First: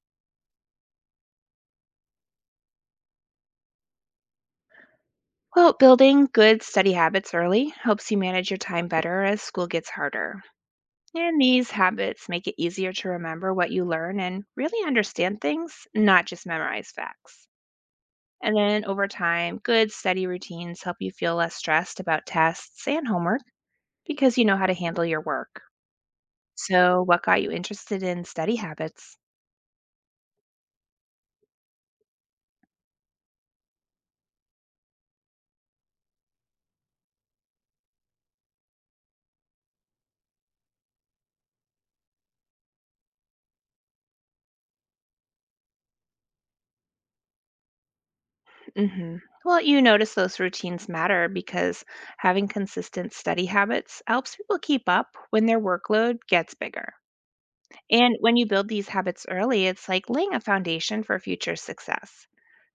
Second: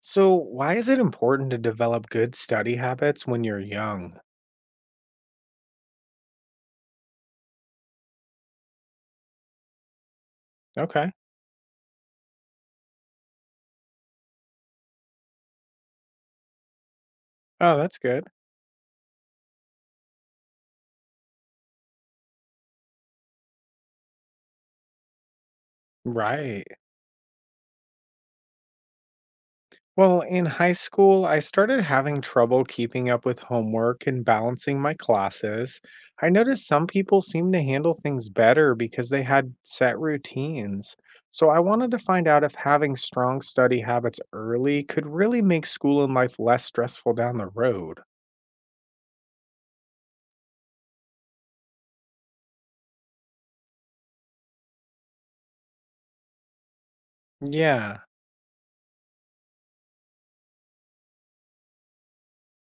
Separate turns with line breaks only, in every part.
So, why is it important to develop good study habits when you're young?
Well, building good study habits early helps you manage your time better as school gets harder.
Okay.
And these habits make it easier to remember what you learn and really understand things, not just memorize facts.
Oh, that's good.
And then over time, good study routines help you feel less stressed about tests and homework because you know how to handle your work.
Right.
So, what got you interested in study habits?
Well, in high school, I started having trouble keeping up with homework and balancing my classes. I noticed some people seem to handle things better because they had set routines. So, I wanted to find out if having strong study habits early could really make school and life less stressful down the road.
Hmm. Well, you notice those routines matter because having consistent study habits helps people keep up when their workload gets bigger.
Yeah.
And when you build these habits early, it's like laying a foundation for future success.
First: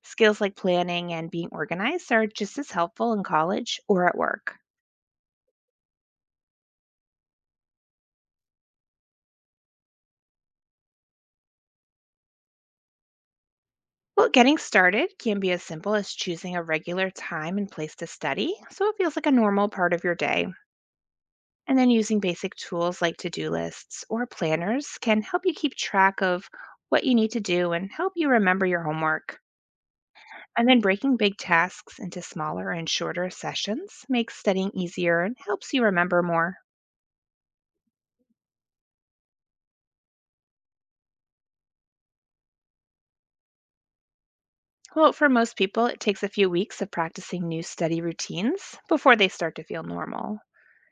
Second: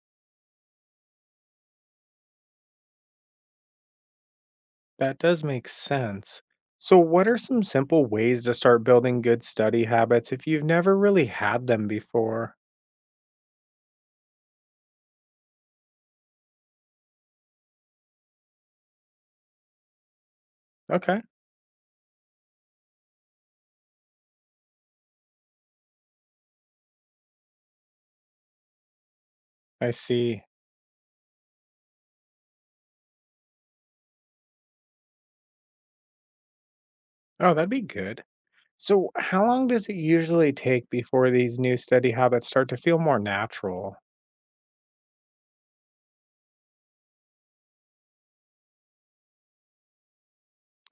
Skills like planning and being organized are just as helpful in college or at work.
That does make sense. So, what are some simple ways to start building good study habits if you've never really had them before?
Well, getting started can be as simple as choosing a regular time and place to study so it feels like a normal part of your day
Okay,
And then using basic tools like to do lists or planners can help you keep track of what you need to do and help you remember your homework.
I see.
And then breaking big tasks into smaller and shorter sessions makes studying easier and helps you remember more.
Oh, that'd be good. So, how long does it usually take before these new study habits start to feel more natural?
Well, for most people, it takes a few weeks of practicing new study routines before they start to feel normal.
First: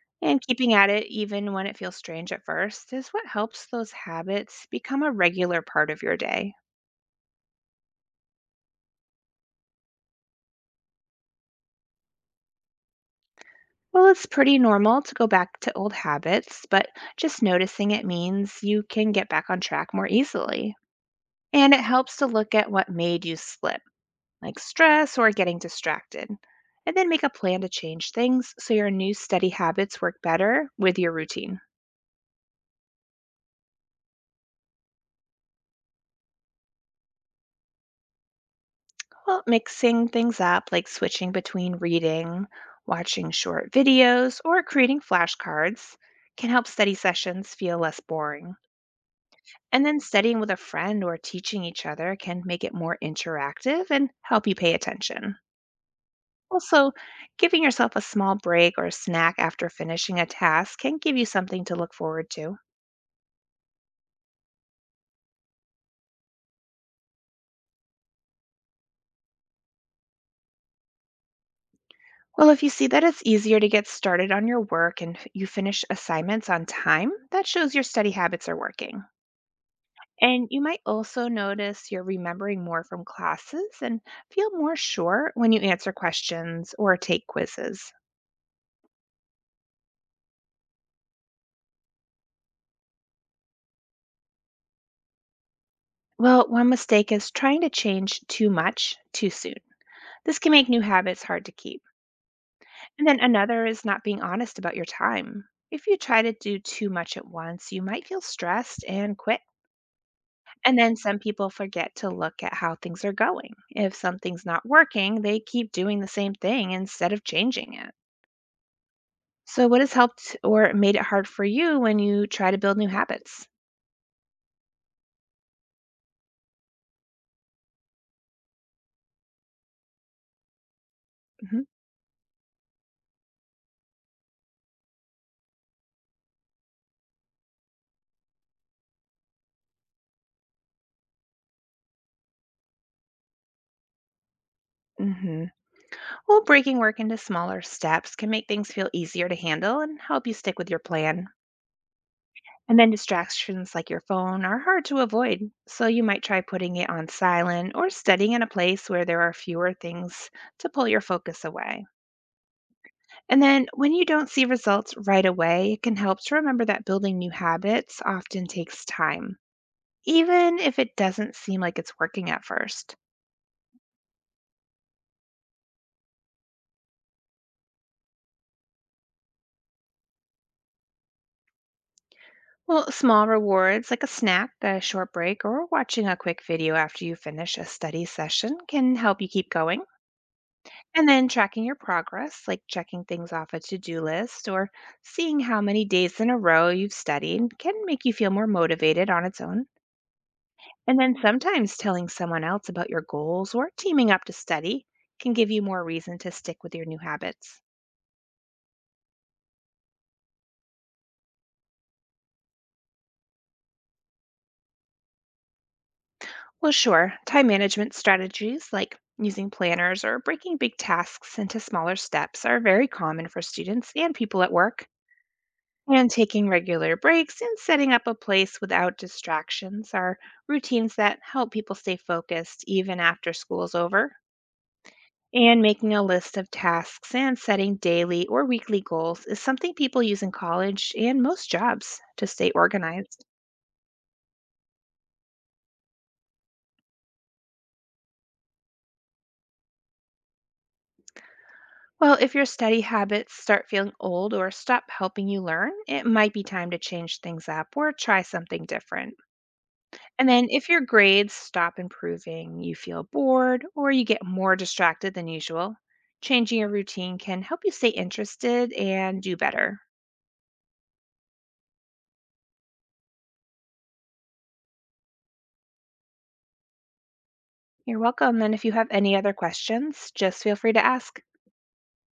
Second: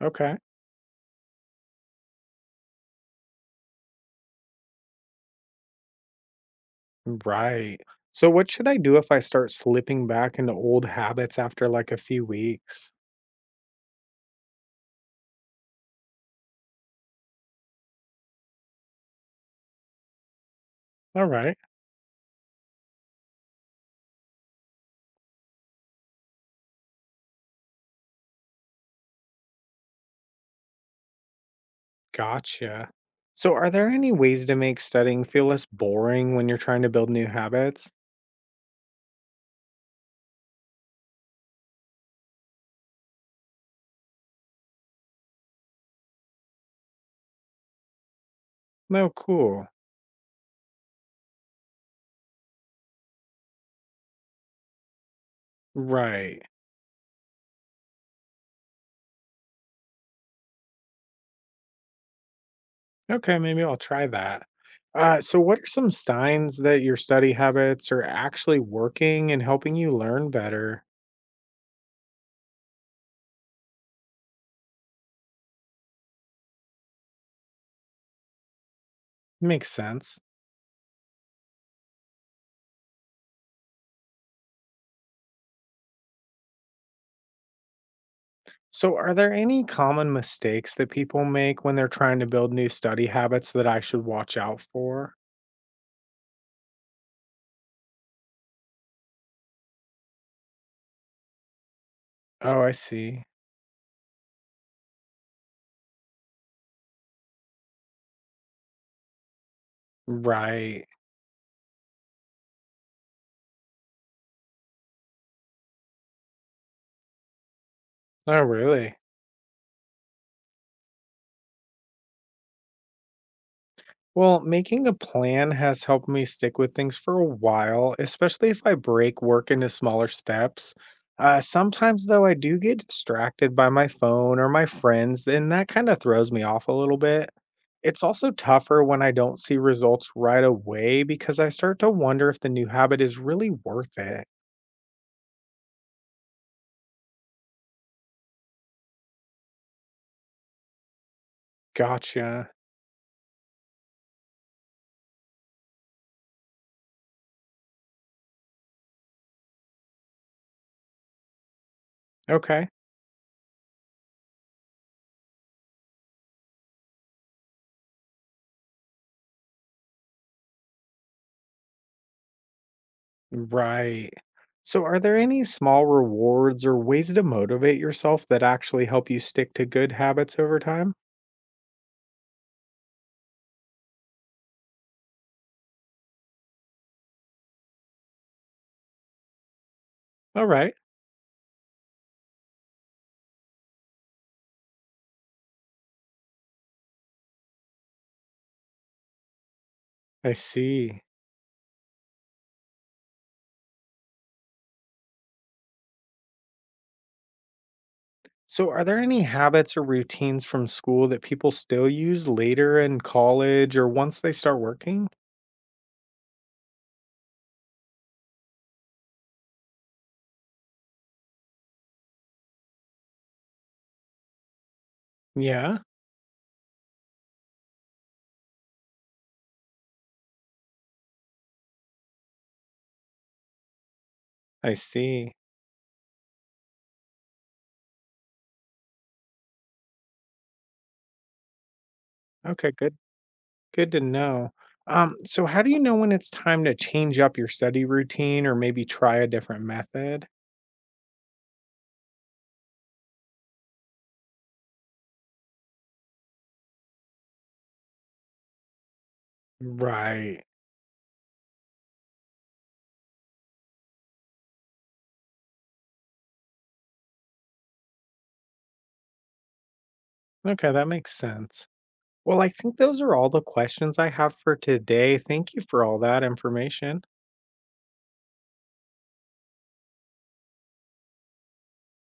Okay,
And keeping at it, even when it feels strange at first, is what helps those habits become a regular part of your day.
right. So, what should I do if I start slipping back into old habits after like a few weeks?
Well, it's pretty normal to go back to old habits, but just noticing it means you can get back on track more easily.
All right,
And it helps to look at what made you slip, like stress or getting distracted, and then make a plan to change things so your new steady habits work better with your routine.
gotcha. So, are there any ways to make studying feel less boring when you're trying to build new habits?
Well, mixing things up, like switching between reading, watching short videos, or creating flashcards, can help study sessions feel less boring.
No, cool.
And then studying with a friend or teaching each other can make it more interactive and help you pay attention.
Right.
Also, giving yourself a small break or snack after finishing a task can give you something to look forward to.
Okay, maybe I'll try that. So, what are some signs that your study habits are actually working and helping you learn better?
Well, if you see that it's easier to get started on your work and you finish assignments on time, that shows your study habits are working.
Makes sense.
And you might also notice you're remembering more from classes and feel more sure when you answer questions or take quizzes.
So, are there any common mistakes that people make when they're trying to build new study habits that I should watch out for?
Well, one mistake is trying to change too much too soon. This can make new habits hard to keep.
Oh, I
And then
see.
another is not being honest about your time. If you try to do too much at once, you might feel stressed and quit. And
Right.
then some people forget to look at how things are going. If something's not working, they keep doing the same thing instead of changing it.
Oh, really?
So, what has helped or made it hard for you when you try to build new habits?
Well, making a plan has helped me stick with things for a while, especially if I break work into smaller steps.
Hmm.
Sometimes, though, I do get distracted by my phone or my friends, and that kind of throws me off a little bit. It's also tougher when I don't see results right away because I start to wonder if the new habit is really worth it.
Hmm. Well, breaking work into smaller steps can make things feel easier to handle and help you stick with your plan.
Gotcha.
And then distractions like your phone are hard to avoid, so you might try putting it on silent or studying in a place where there are fewer things to pull your focus away.
Okay.
And then when you don't see results right away, it can help to remember that building new habits often takes time, even if it doesn't seem like it's working at first.
Right. So, are there any small rewards or ways to motivate yourself that actually help you stick to good habits over time?
Well, small rewards like a snack, a short break, or watching a quick video after you finish a study session can help you keep going.
All right,
And then tracking your progress, like checking things off a to do list or seeing how many days in a row you've studied, can make you feel more motivated on its own.
I
And
see.
then sometimes telling someone else about your goals or teaming up to study can give you more reason to stick with your new habits.
So, are there any habits or routines from school that people still use later in college or once they start working?
Well, sure. Time management strategies like using planners or breaking big tasks into smaller steps are very common for students and people at work.
Yeah,
And taking regular breaks and setting up a place without distractions are routines that help people stay focused even after school's over.
I see.
And making a list of tasks and setting daily or weekly goals is something people use in college and most jobs to stay
Okay, good.
organized.
Good to know. So, how do you know when it's time to change up your study routine or maybe try a different method?
Well, if your study habits start feeling old or stop helping you learn, it might be time to change things up or try something different. And
Right.
then if your grades stop improving, you feel bored, or you get more distracted than usual, changing your routine can help you stay interested and do better.
Okay, that makes sense. Well, I think those are all the questions I have for today. Thank you for all that information.
You're welcome. And if you have any other questions, just feel free to ask.